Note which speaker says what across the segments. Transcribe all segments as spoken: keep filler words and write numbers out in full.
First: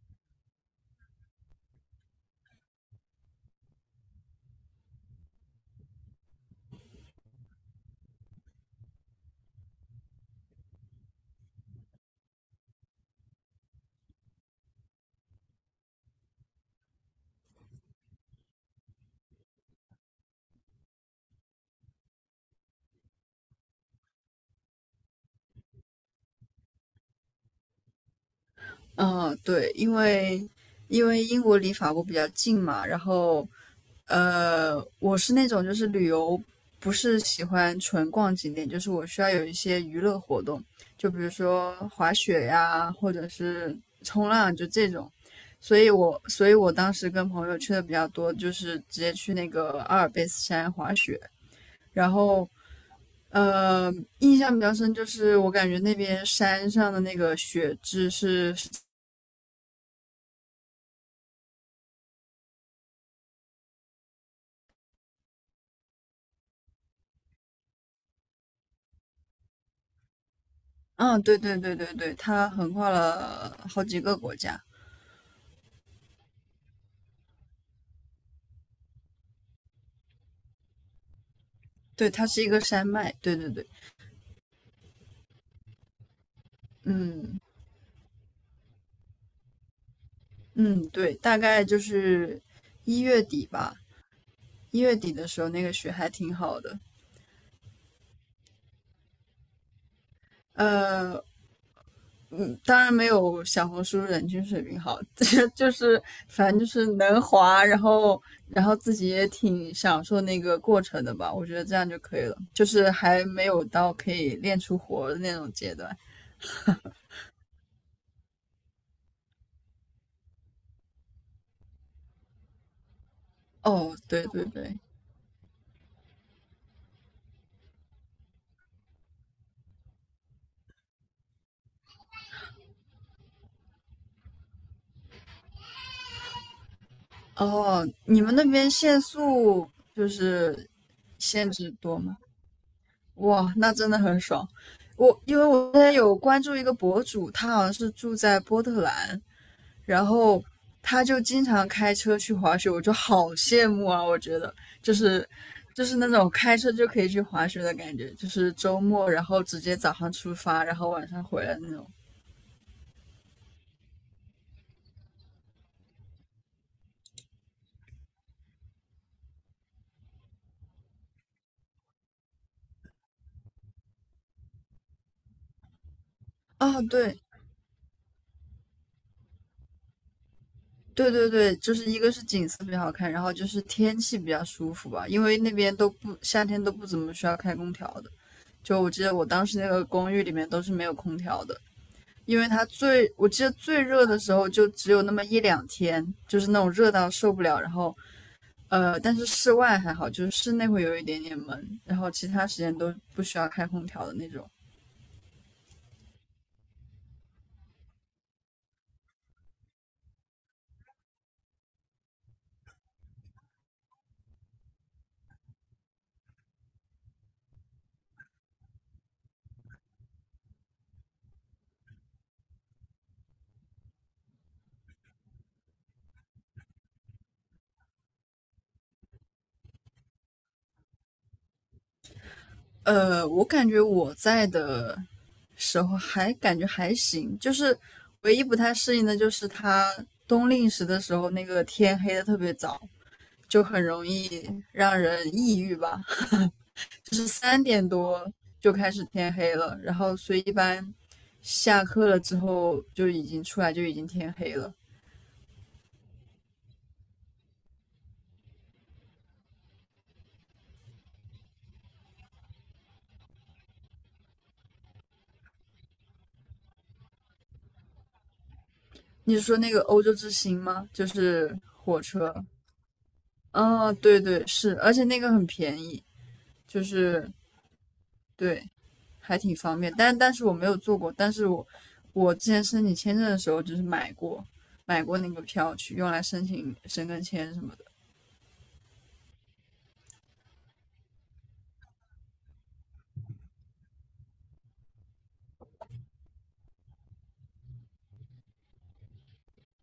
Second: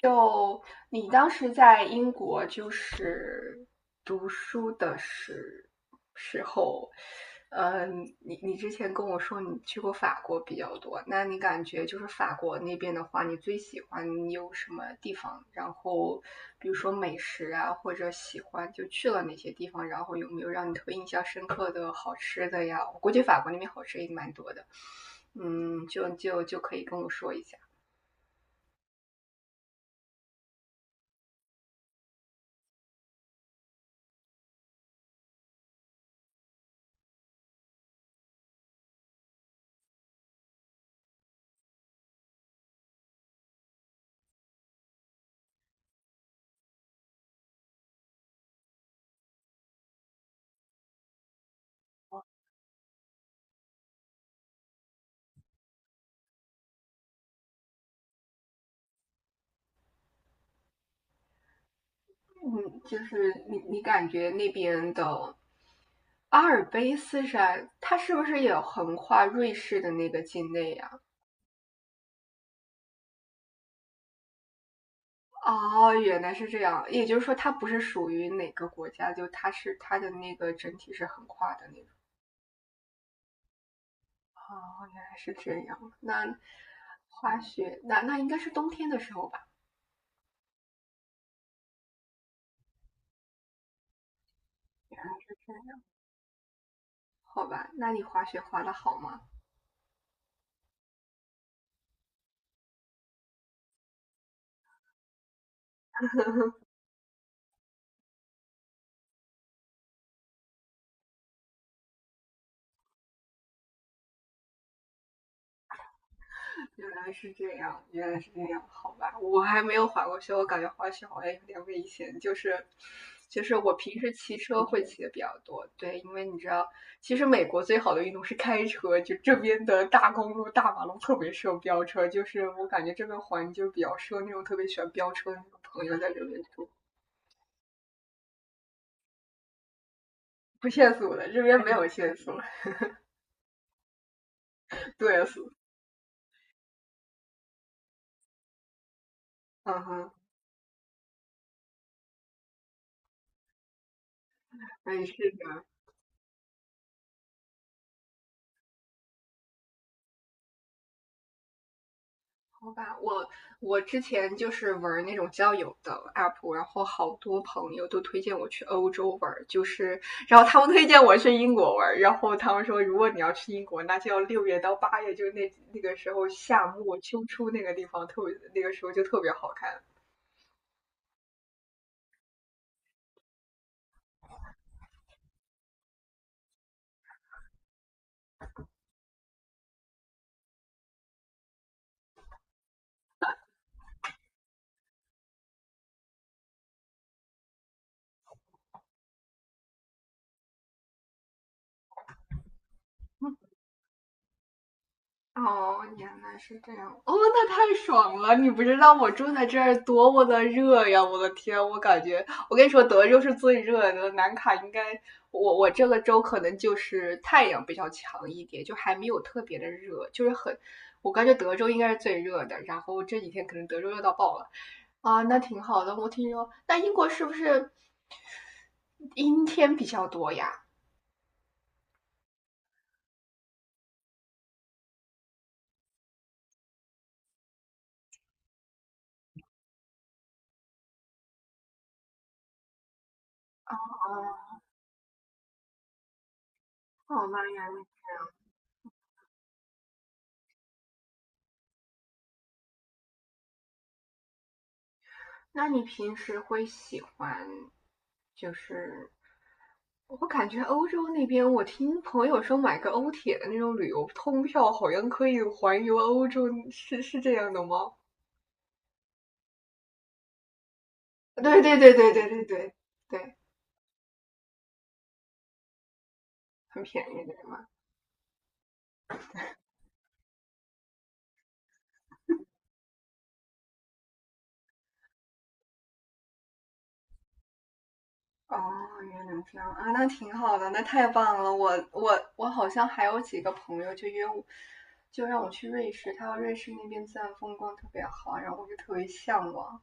Speaker 1: 就你当时在英国就是读书的时时候，嗯，你你之前跟我说你去过法国比较多，那你感觉就是法国那边的话，你最喜欢你有什么地方？然后比如说美食啊，或者喜欢就去了哪些地方？然后有没有让你特别印象深刻的好吃的呀？我估计法国那边好吃也蛮多的，嗯，就就就可以跟我说一下。
Speaker 2: 嗯，对，因为因为英国离法国比较近嘛，然后呃，我是那种就是旅游不是喜欢纯逛景点，就是我需要有一些娱乐活动，就比如说滑雪呀，或者是冲浪，就这种。所以我所以我当时跟朋友去的比较多，就是直接去那个阿尔卑斯山滑雪，然后。呃，印象比较深就是我感觉那边山上的那个雪质是
Speaker 1: 嗯，就是你你感觉那边的阿尔卑斯山，它是不是也横跨瑞士的那个境内呀？
Speaker 2: 嗯，对对对对对，它横跨了好几个国家。
Speaker 1: 哦，原来是这样，也就是说它不是属于哪个国家，就它是它的那个整体是横跨的那种。
Speaker 2: 对，它是一个山脉。对对对。
Speaker 1: 哦，原来是这样。那
Speaker 2: 嗯。
Speaker 1: 滑雪，那那应该是冬天的时候吧？
Speaker 2: 嗯，对，大概就是一月底吧，一月底的时候那个雪还挺好的。
Speaker 1: 好吧，那你滑雪滑的好吗？
Speaker 2: 呃，嗯，当然没有小红书人均水平好，这就是反正就是能滑，然后然后自己也挺享受那个过程的吧。我觉得这样就可以了，就是还没有到可以练出活儿的那种阶段。
Speaker 1: 原来是这样，原来是这样，好吧，我还没有滑过雪，我感觉滑雪好像有点危险，就是就是我
Speaker 2: 哦，
Speaker 1: 平时
Speaker 2: 对
Speaker 1: 骑
Speaker 2: 对
Speaker 1: 车
Speaker 2: 对。
Speaker 1: 会骑的比较多，对，因为你知道，其实美国最好的运动是开车，就这边的大公路、大马路特别适合飙车，就是我感觉这边环就比较适合那种特别喜欢飙车的那种朋友在这边住，
Speaker 2: 哦，你们那边限速就
Speaker 1: 不
Speaker 2: 是
Speaker 1: 限速的，这
Speaker 2: 限
Speaker 1: 边没
Speaker 2: 制
Speaker 1: 有
Speaker 2: 多
Speaker 1: 限
Speaker 2: 吗？
Speaker 1: 速，
Speaker 2: 哇，那真的很爽。我
Speaker 1: 对，
Speaker 2: 因为我之前有关注一个博主，他好像是住在波特兰，
Speaker 1: 嗯
Speaker 2: 然
Speaker 1: 哼，
Speaker 2: 后他就经常开车去滑雪，我就好羡慕啊！我觉得就
Speaker 1: 哎，
Speaker 2: 是
Speaker 1: 是的，
Speaker 2: 就是那种开车就可以去滑雪的感觉，就是周末然后直接早上出发，然后晚上回来那种。
Speaker 1: 好吧，我我之前就是玩那种交友的 app，然后好多朋友都推荐我去欧洲玩，就是然后他们推荐我去英国玩，然后他们说如果你要去英国，那就要六月到八月，就是那那个时候夏
Speaker 2: 哦，
Speaker 1: 末
Speaker 2: 对，
Speaker 1: 秋初那个地方特别，那个时候就特别好看。
Speaker 2: 对对对，就是一个是景色比较好看，然后就是天气比较舒服吧，因为那边都不夏天都不怎么需要开空调的。就我记得我当时那个公寓里面都是没有空调的，因为它最我记得最热的时候就只有那么一两天，就是那种热到受不了。然后呃，但是室外还好，就是室内会有一点点闷，然后其他时间都不需要开空调的那种。
Speaker 1: 哦，原来是这样。哦，那太爽了！你不知道我住在这儿多么的热呀！我的天，我感觉，我跟你说，德州是最热的，南卡应该，我我这个州可能就是太阳比较强一点，就还没有特别的热，就是很，我感觉德州应该是最热的。然后这几天可能德州热到爆了，啊，那挺好的。我听说，那英国是不是阴天比较多呀？
Speaker 2: 呃，我感觉我在的时候还感觉还行，就是唯一不太适应的就是它冬令时的时候，那个天黑的特别早，就很容易让人抑郁吧。
Speaker 1: 哦，
Speaker 2: 就是
Speaker 1: 那原
Speaker 2: 三
Speaker 1: 来，
Speaker 2: 点多就开始天黑了，然后所以一般下课了之后就已经出来就已经天黑了。
Speaker 1: 那你平时会喜欢就是我感觉欧洲那边，我听朋友说买个欧铁的那种旅游通票，好像可以环游欧洲，是是这样的吗？
Speaker 2: 你是说那个欧洲之星吗？就是
Speaker 1: 对对对
Speaker 2: 火
Speaker 1: 对对
Speaker 2: 车。
Speaker 1: 对对对，
Speaker 2: 嗯、对对是，而且那个很便宜，就
Speaker 1: 很便宜
Speaker 2: 是
Speaker 1: 的。
Speaker 2: 对，还挺方便。但但是我没有做过，但是我我之前申请签证的时候就是买过买过那个票去用来申请申根签什么的。
Speaker 1: 哦，原来这样啊，那挺好的，那太棒了。我我我好像还有几个朋友就约我，就让我去瑞士，他说瑞士那边自然风光特别好，然后我就特别向往。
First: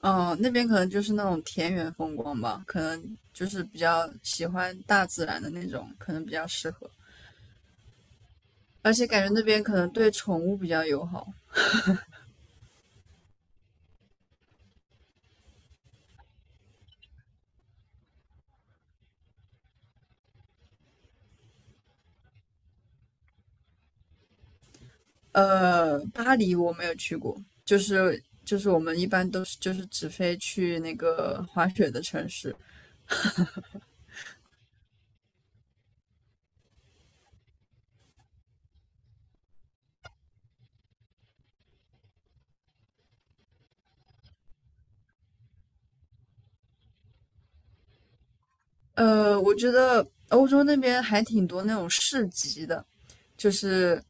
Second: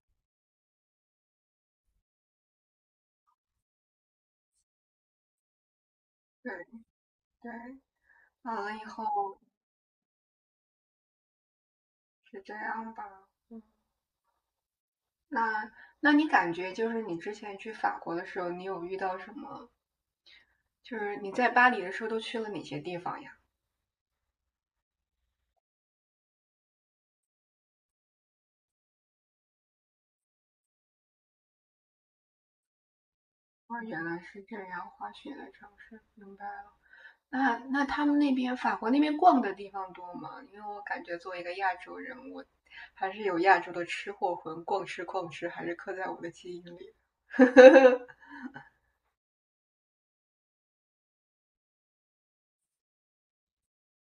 Speaker 2: 嗯、呃那边可能就是那种田园风光吧，可能就是比较喜欢大自然的那种，可能比较
Speaker 1: 对
Speaker 2: 适合。
Speaker 1: 对，完了以
Speaker 2: 而且
Speaker 1: 后
Speaker 2: 感觉那边可能对宠物比较友好。
Speaker 1: 是这样吧。那那你感觉就是你之前去法国的时候，你有遇到什么？就是你在巴黎的时候都去了哪些地方呀？
Speaker 2: 呃，巴黎我没有去过，就是就是我们一般都是就是只飞去那个滑雪的城市。
Speaker 1: 哦，原来是这样，滑雪的城市，明白了。那那他们那边法国那边逛的地方多吗？因为我感觉作为一个亚洲人，我还是有亚洲的吃货魂，逛吃逛吃还是刻在我的基因里。
Speaker 2: 呃，我觉得欧洲那边还挺多那种市集的，就是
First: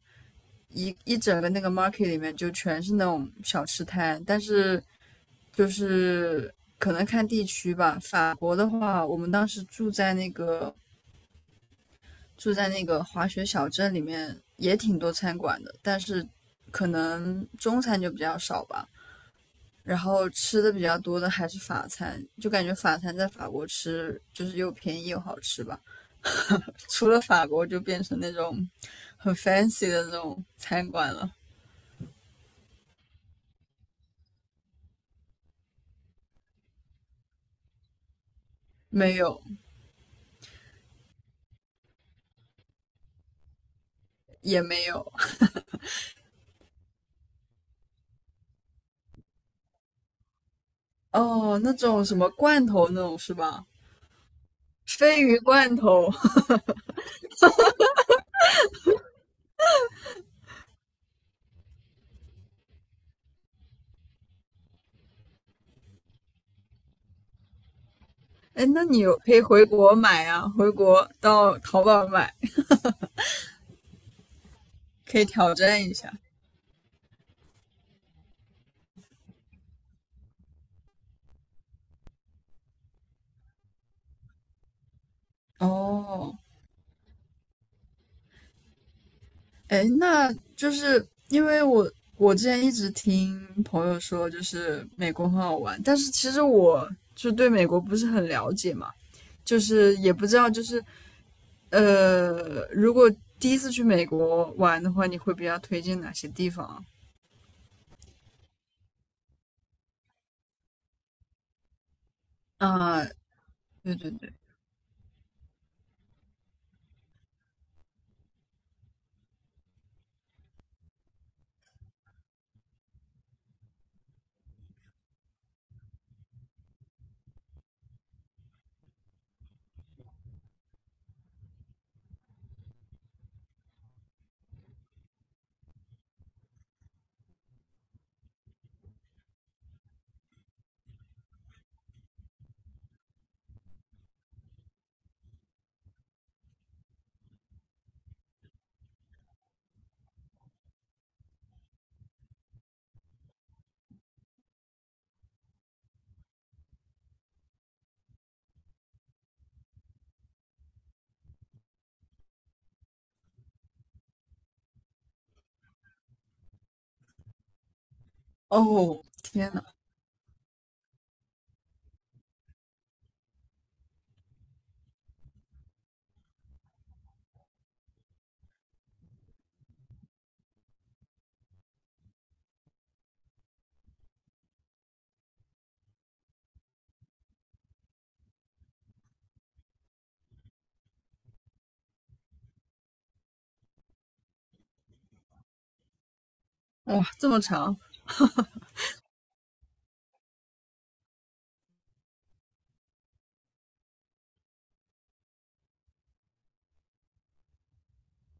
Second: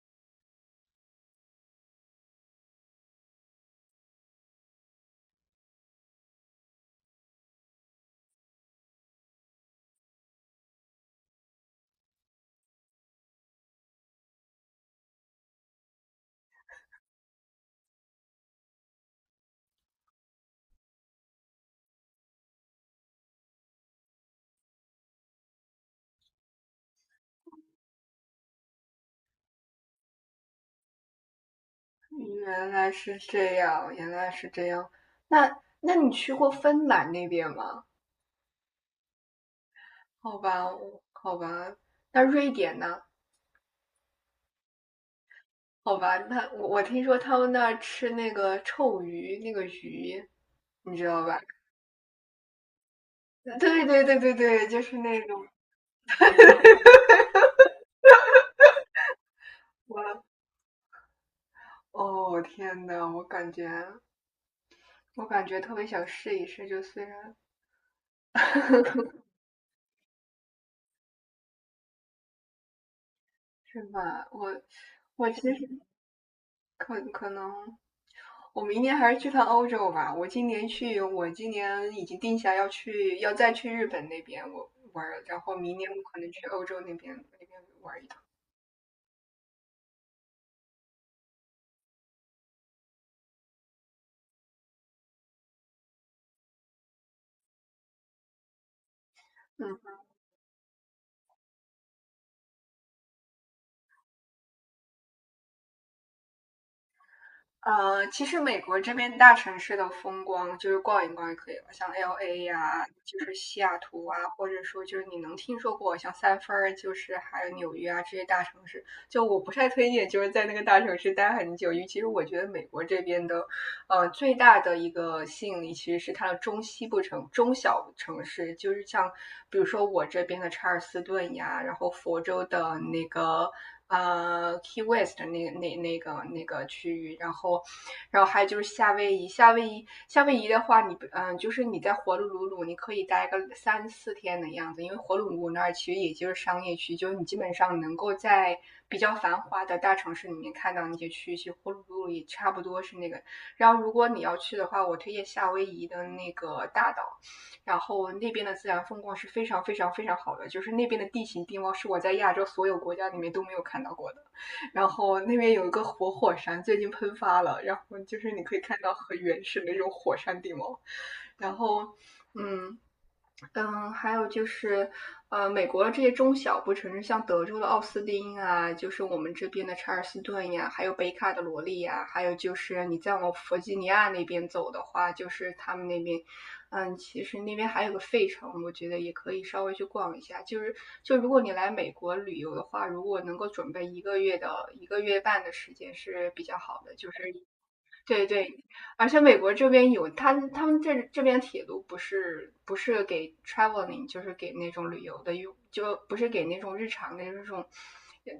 Speaker 2: 一一整个那个 market 里面就全是那种小吃摊，但是就是可能看地区吧。法国的话，我们当时住在那个住在那个滑雪小镇里面，也挺多餐馆的，但是可能中餐就比较少吧。然后吃的比较多的还是法餐，就感觉法餐在法国吃就是又便宜又好吃吧。除了法国就变成那种很 fancy 的那种餐馆了。
Speaker 1: 原来是这样，原来是这样。那那你去过芬兰那边吗？
Speaker 2: 没有。
Speaker 1: 好吧，我好吧。那瑞典呢？
Speaker 2: 也没有。
Speaker 1: 好吧，那我我听说他们那儿吃那个臭鱼，那个鱼，你知道吧？
Speaker 2: 哦，那种什么罐头那种是 吧？
Speaker 1: 对对对对对，就是
Speaker 2: 鲱
Speaker 1: 那
Speaker 2: 鱼
Speaker 1: 种。
Speaker 2: 罐头。
Speaker 1: 我哦天呐，我感觉我感觉特别想试一试，就虽然
Speaker 2: 哎，那你 可以回国买啊，回国到淘宝买，
Speaker 1: 是吧，我
Speaker 2: 可以
Speaker 1: 我其
Speaker 2: 挑
Speaker 1: 实
Speaker 2: 战一下。
Speaker 1: 可可能我明年还是去趟欧洲吧。我今年去，我今年已经定下要去，要再去日本那边我玩儿，然后明年我可能
Speaker 2: 哦。
Speaker 1: 去欧洲那边那边玩一趟。
Speaker 2: 哎，那就是因为我我之前一直听朋友说，就是美国很好玩，但是其实我就对美国不是很了解嘛，就
Speaker 1: 嗯，
Speaker 2: 是也不知道就是呃，如果第一次去美国玩的话，你会比较推荐哪些地方
Speaker 1: 呃，其实美国这边大城市的风光就是逛一逛就可以了，像 L A 呀、
Speaker 2: 啊？
Speaker 1: 就是西雅
Speaker 2: 对
Speaker 1: 图
Speaker 2: 对
Speaker 1: 啊，
Speaker 2: 对。
Speaker 1: 或者说就是你能听说过像三藩儿，就是还有纽约啊这些大城市。就我不太推荐就是在那个大城市待很久，尤其是我觉得美国这边的呃，最大的一个吸引力其实是它的中西部城、中小城市，就是像比如说我这边的查尔斯顿呀，然后佛州的那个呃 Key West 那那那个那个区域，然后然后还有就是夏威夷，夏威夷夏威夷的话你，你呃嗯、就是你在火奴鲁鲁，你可以待个三四天的样子，因为火奴鲁鲁那儿其实也就是商业区，就是你基本上能够在比较繁华的大城市里面看到那些区域，其实火奴鲁鲁也差不多是那个。然后如果你要去的话，我推荐夏威夷的那个大岛，然后那边的自然风光是非常非常非常好的，就是那边的地形地貌是我在亚洲所有国家里面都没有看到过的。然后那边有一个活火山，最近喷发了，然后就是你可以看到
Speaker 2: 哦，
Speaker 1: 很原
Speaker 2: 天
Speaker 1: 始
Speaker 2: 呐。
Speaker 1: 的那种火山地貌，然后嗯。嗯，还有就是，呃，美国的这些中小不城市，像德州的奥斯汀啊，就是我们这边的查尔斯顿呀，还有北卡的罗利呀，还有就是你再往弗吉尼亚那边走的话，就是他们那边，嗯，其实那边还有个费城，我觉得也可以稍微去逛一下。就是，就如果你来美国旅游的话，如果能够准备一个月的一个月半的时间是比较好的，
Speaker 2: 哇，
Speaker 1: 就
Speaker 2: 这
Speaker 1: 是
Speaker 2: 么长。
Speaker 1: 对对，而且美国这边有他他们这这边铁路不是不是给 traveling，就是给那种旅游的用，就不是给那种日常的这种，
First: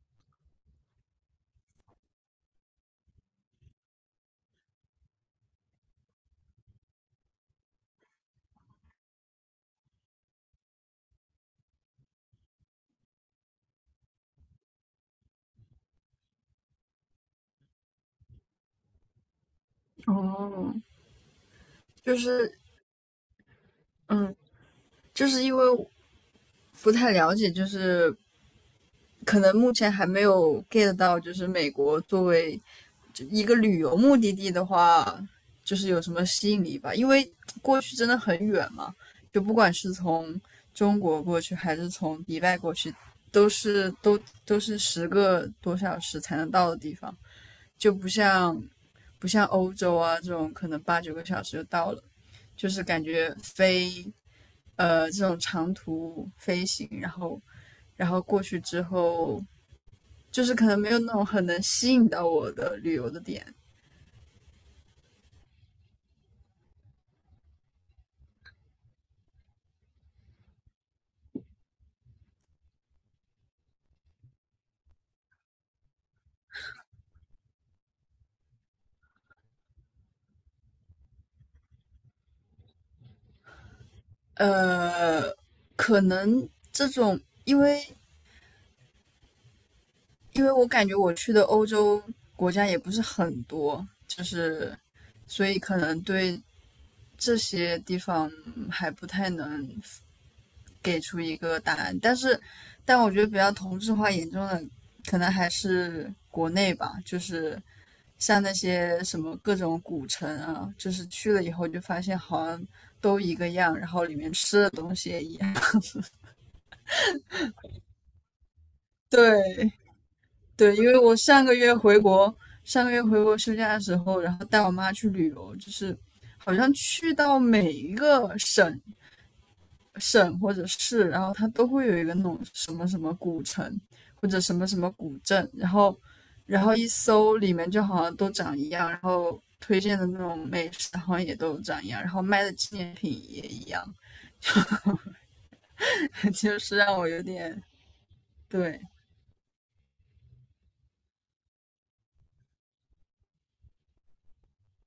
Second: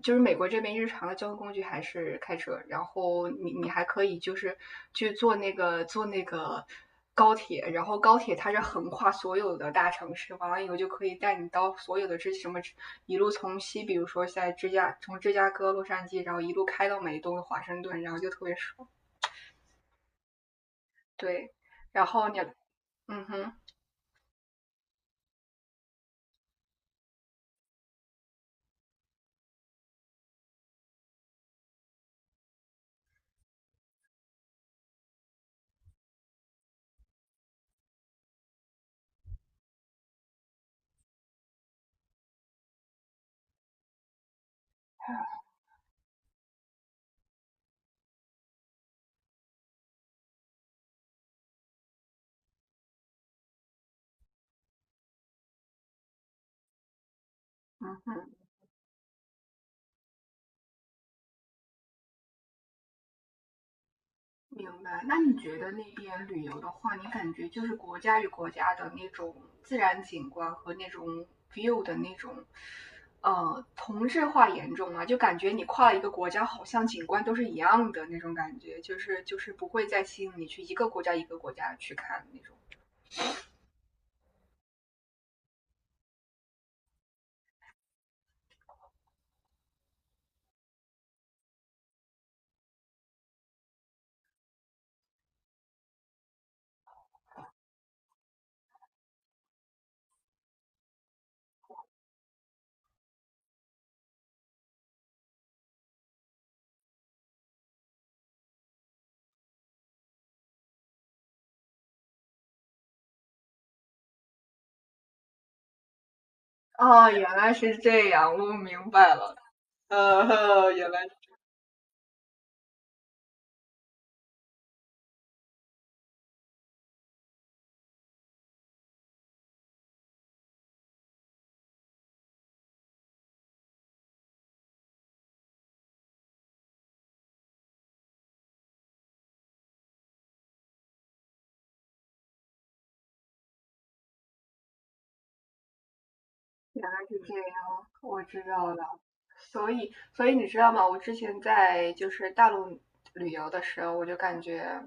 Speaker 1: 就是美国这边日常的交通工具还是开车，然后你你还可以就是去坐那个坐那个高铁，然后高铁它是横跨所有的大城市，完了以后就可以带你到所有的这什么一路从西，比如说在芝加从芝加哥、洛杉矶，然后一路开到美东的华盛顿，然后就特别爽。
Speaker 2: 哦。
Speaker 1: 对，然
Speaker 2: 就
Speaker 1: 后你，
Speaker 2: 是
Speaker 1: 嗯哼，
Speaker 2: 嗯，就是因为不太了解，就是可能目前还没有 get 到，就是美国作为一个旅游目的地的话，就是有什么吸引力吧？因为过去真的很远嘛，就不管是从中国过去还是从迪拜过去，都是都都是十个多小时才能到的地方，就不像不像欧洲啊这种可能八九个小时就到了，就是感觉飞呃这种长途飞行，然后
Speaker 1: 嗯
Speaker 2: 然后
Speaker 1: 哼，
Speaker 2: 过去之后，就是可能没有那种很能吸引到我的旅游的点。
Speaker 1: 明白。那你觉得那边旅游的话，你感觉就是国家与国家的那种自然景观和那种 view 的那种，呃，同质化严重吗？就感觉你跨了一个国家，好像景观都是一样的那种感觉，就是就是不会再吸引你去一个国家一个国家去看那种。
Speaker 2: 呃，可能这种，因为因为我感觉我去的欧洲国家也不是很多，就是所以可能对这些地方还不太能给出一个答案。但是，但我觉得比较同质化严重的，可能还是国内吧，就是像那些什么各种古城啊，就是去了以后就发现好像都一个样，然后里面吃的东西也一样。
Speaker 1: 哦，原来是这样，我明白了。
Speaker 2: 对。
Speaker 1: 呃，
Speaker 2: 对，因
Speaker 1: 原
Speaker 2: 为
Speaker 1: 来。
Speaker 2: 我上个月回国，上个月回国休假的时候，然后带我妈去旅游，就是好像去到每一个省省或者市，然后它都会有一个那种什么什么古城或者什么什么古镇，然后然后一搜里面就好像都长一样，然后推荐的那种美食好像也都长一样，然后卖的纪念品也一样，就是
Speaker 1: 原来
Speaker 2: 让我
Speaker 1: 是
Speaker 2: 有
Speaker 1: 这样，
Speaker 2: 点
Speaker 1: 我知道
Speaker 2: 对。
Speaker 1: 了。所以，所以你知道吗？我之前在就是大陆旅游的时候，我就感觉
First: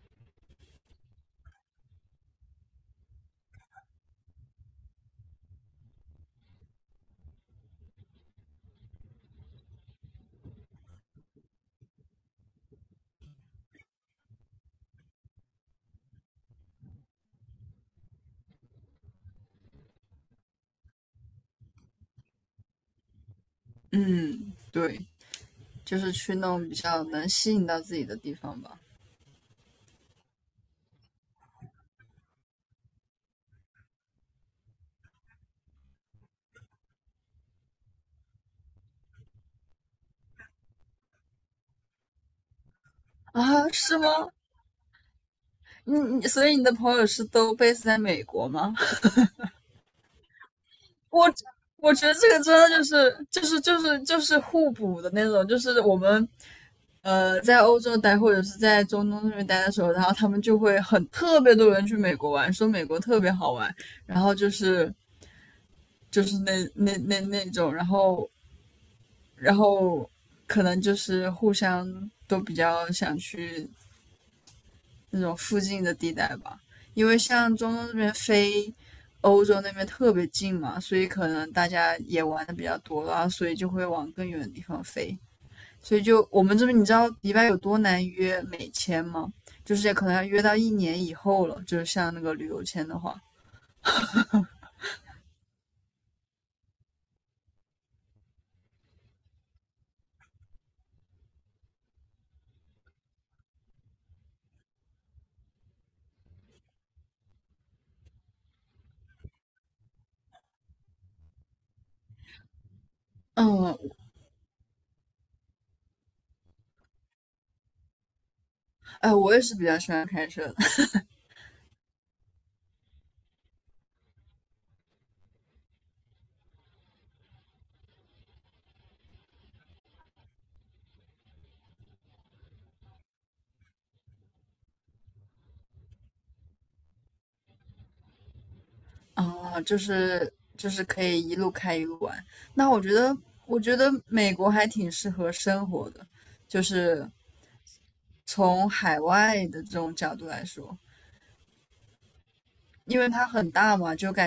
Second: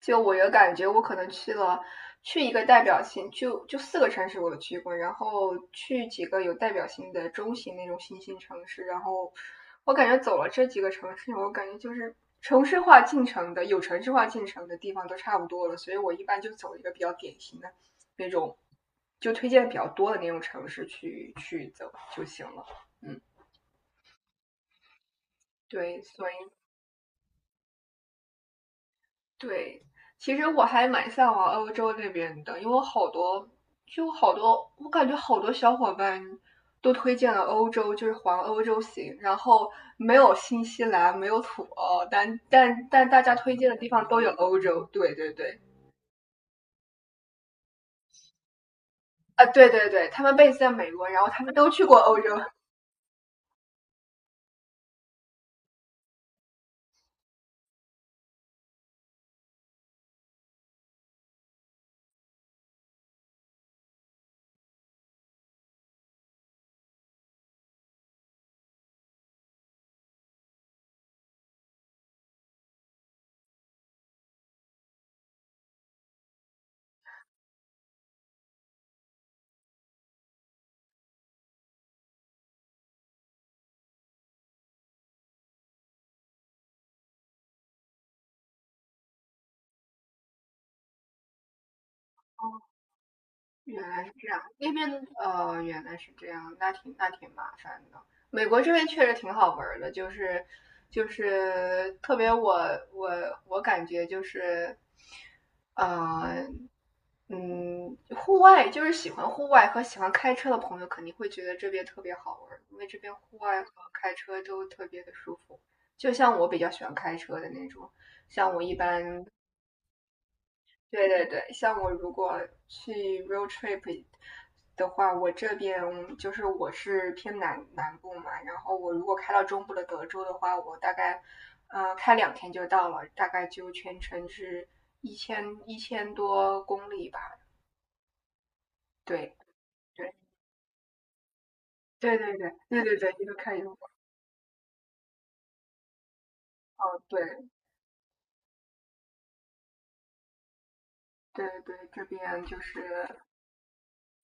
Speaker 1: 就我有感觉，我可能去了去一个代表性，就就四个城市我都去过，然后去几个有代表性的中型那种新兴城市，然后我感觉走了这几个城市，我感觉就是城市化进程的有城市化进程的地方都差不多了，所以我一般就走一个比较典型的那种，就推荐比较多的那种城市去去走就行了。嗯，
Speaker 2: 嗯，对，就
Speaker 1: 对，
Speaker 2: 是
Speaker 1: 所以
Speaker 2: 去那种比较能吸引到自己的地方吧。
Speaker 1: 对，其实我还蛮向往欧洲那边的，因为我好多，就好多，我感觉好多小伙伴都推荐了欧洲，就是环欧洲行，然后没有新西兰，没有土澳，但但但大家推
Speaker 2: 啊，
Speaker 1: 荐的地
Speaker 2: 是
Speaker 1: 方
Speaker 2: 吗？
Speaker 1: 都有欧洲。对对对，
Speaker 2: 你你，所以你的朋友是都 base 在美国吗？
Speaker 1: 啊，对对对，他们 b a 在美国，然
Speaker 2: 我
Speaker 1: 后他们都去
Speaker 2: 我
Speaker 1: 过
Speaker 2: 觉得
Speaker 1: 欧洲。
Speaker 2: 这个真的就是就是就是就是互补的那种，就是我们呃在欧洲待或者是在中东那边待的时候，然后他们就会很特别多人去美国玩，说美国特别好玩，然后就是就是那那那那种，然后然后可能就是互相都比较想去那种附近的地带吧，因为像中东这边飞欧洲那边特别近嘛，所以可能大家也玩的比较多了后所以就会往更远的地方飞。所以就我们这边，你知道迪拜有多难约美签吗？就是可能要约到一年以后了，就是像那个旅游签的话。
Speaker 1: 原来是这样，那边呃原来是这样，那挺那挺麻烦的。美国这边确实挺好玩儿的，就是就是特别我我我感觉就是，呃嗯，户外就是喜欢户外和喜欢开车的朋友肯定会觉得这边特别好玩儿，因为这边户外和
Speaker 2: 嗯。
Speaker 1: 开车都特别的舒服。就像我比较喜欢开车的那种，像我一
Speaker 2: 哎，
Speaker 1: 般
Speaker 2: 我也是比较喜欢开车的。
Speaker 1: 对对对，像我如果去 road trip 的话，我这边就是我是偏南南部嘛，然后我如果开到中部的德州的话，我大概呃开两天就到了，大概就全程是一千一千多公里吧。对
Speaker 2: 啊，就
Speaker 1: 对
Speaker 2: 是就是可以一路开一路玩。
Speaker 1: 对对对
Speaker 2: 那我
Speaker 1: 对
Speaker 2: 觉
Speaker 1: 对对，
Speaker 2: 得，
Speaker 1: 一个开
Speaker 2: 我
Speaker 1: 一个
Speaker 2: 觉
Speaker 1: 放，
Speaker 2: 得美国还挺适合生活的，就是
Speaker 1: 对
Speaker 2: 从海外的这种角度来说，
Speaker 1: 对对，这边就
Speaker 2: 因
Speaker 1: 是
Speaker 2: 为它很大嘛，就感觉。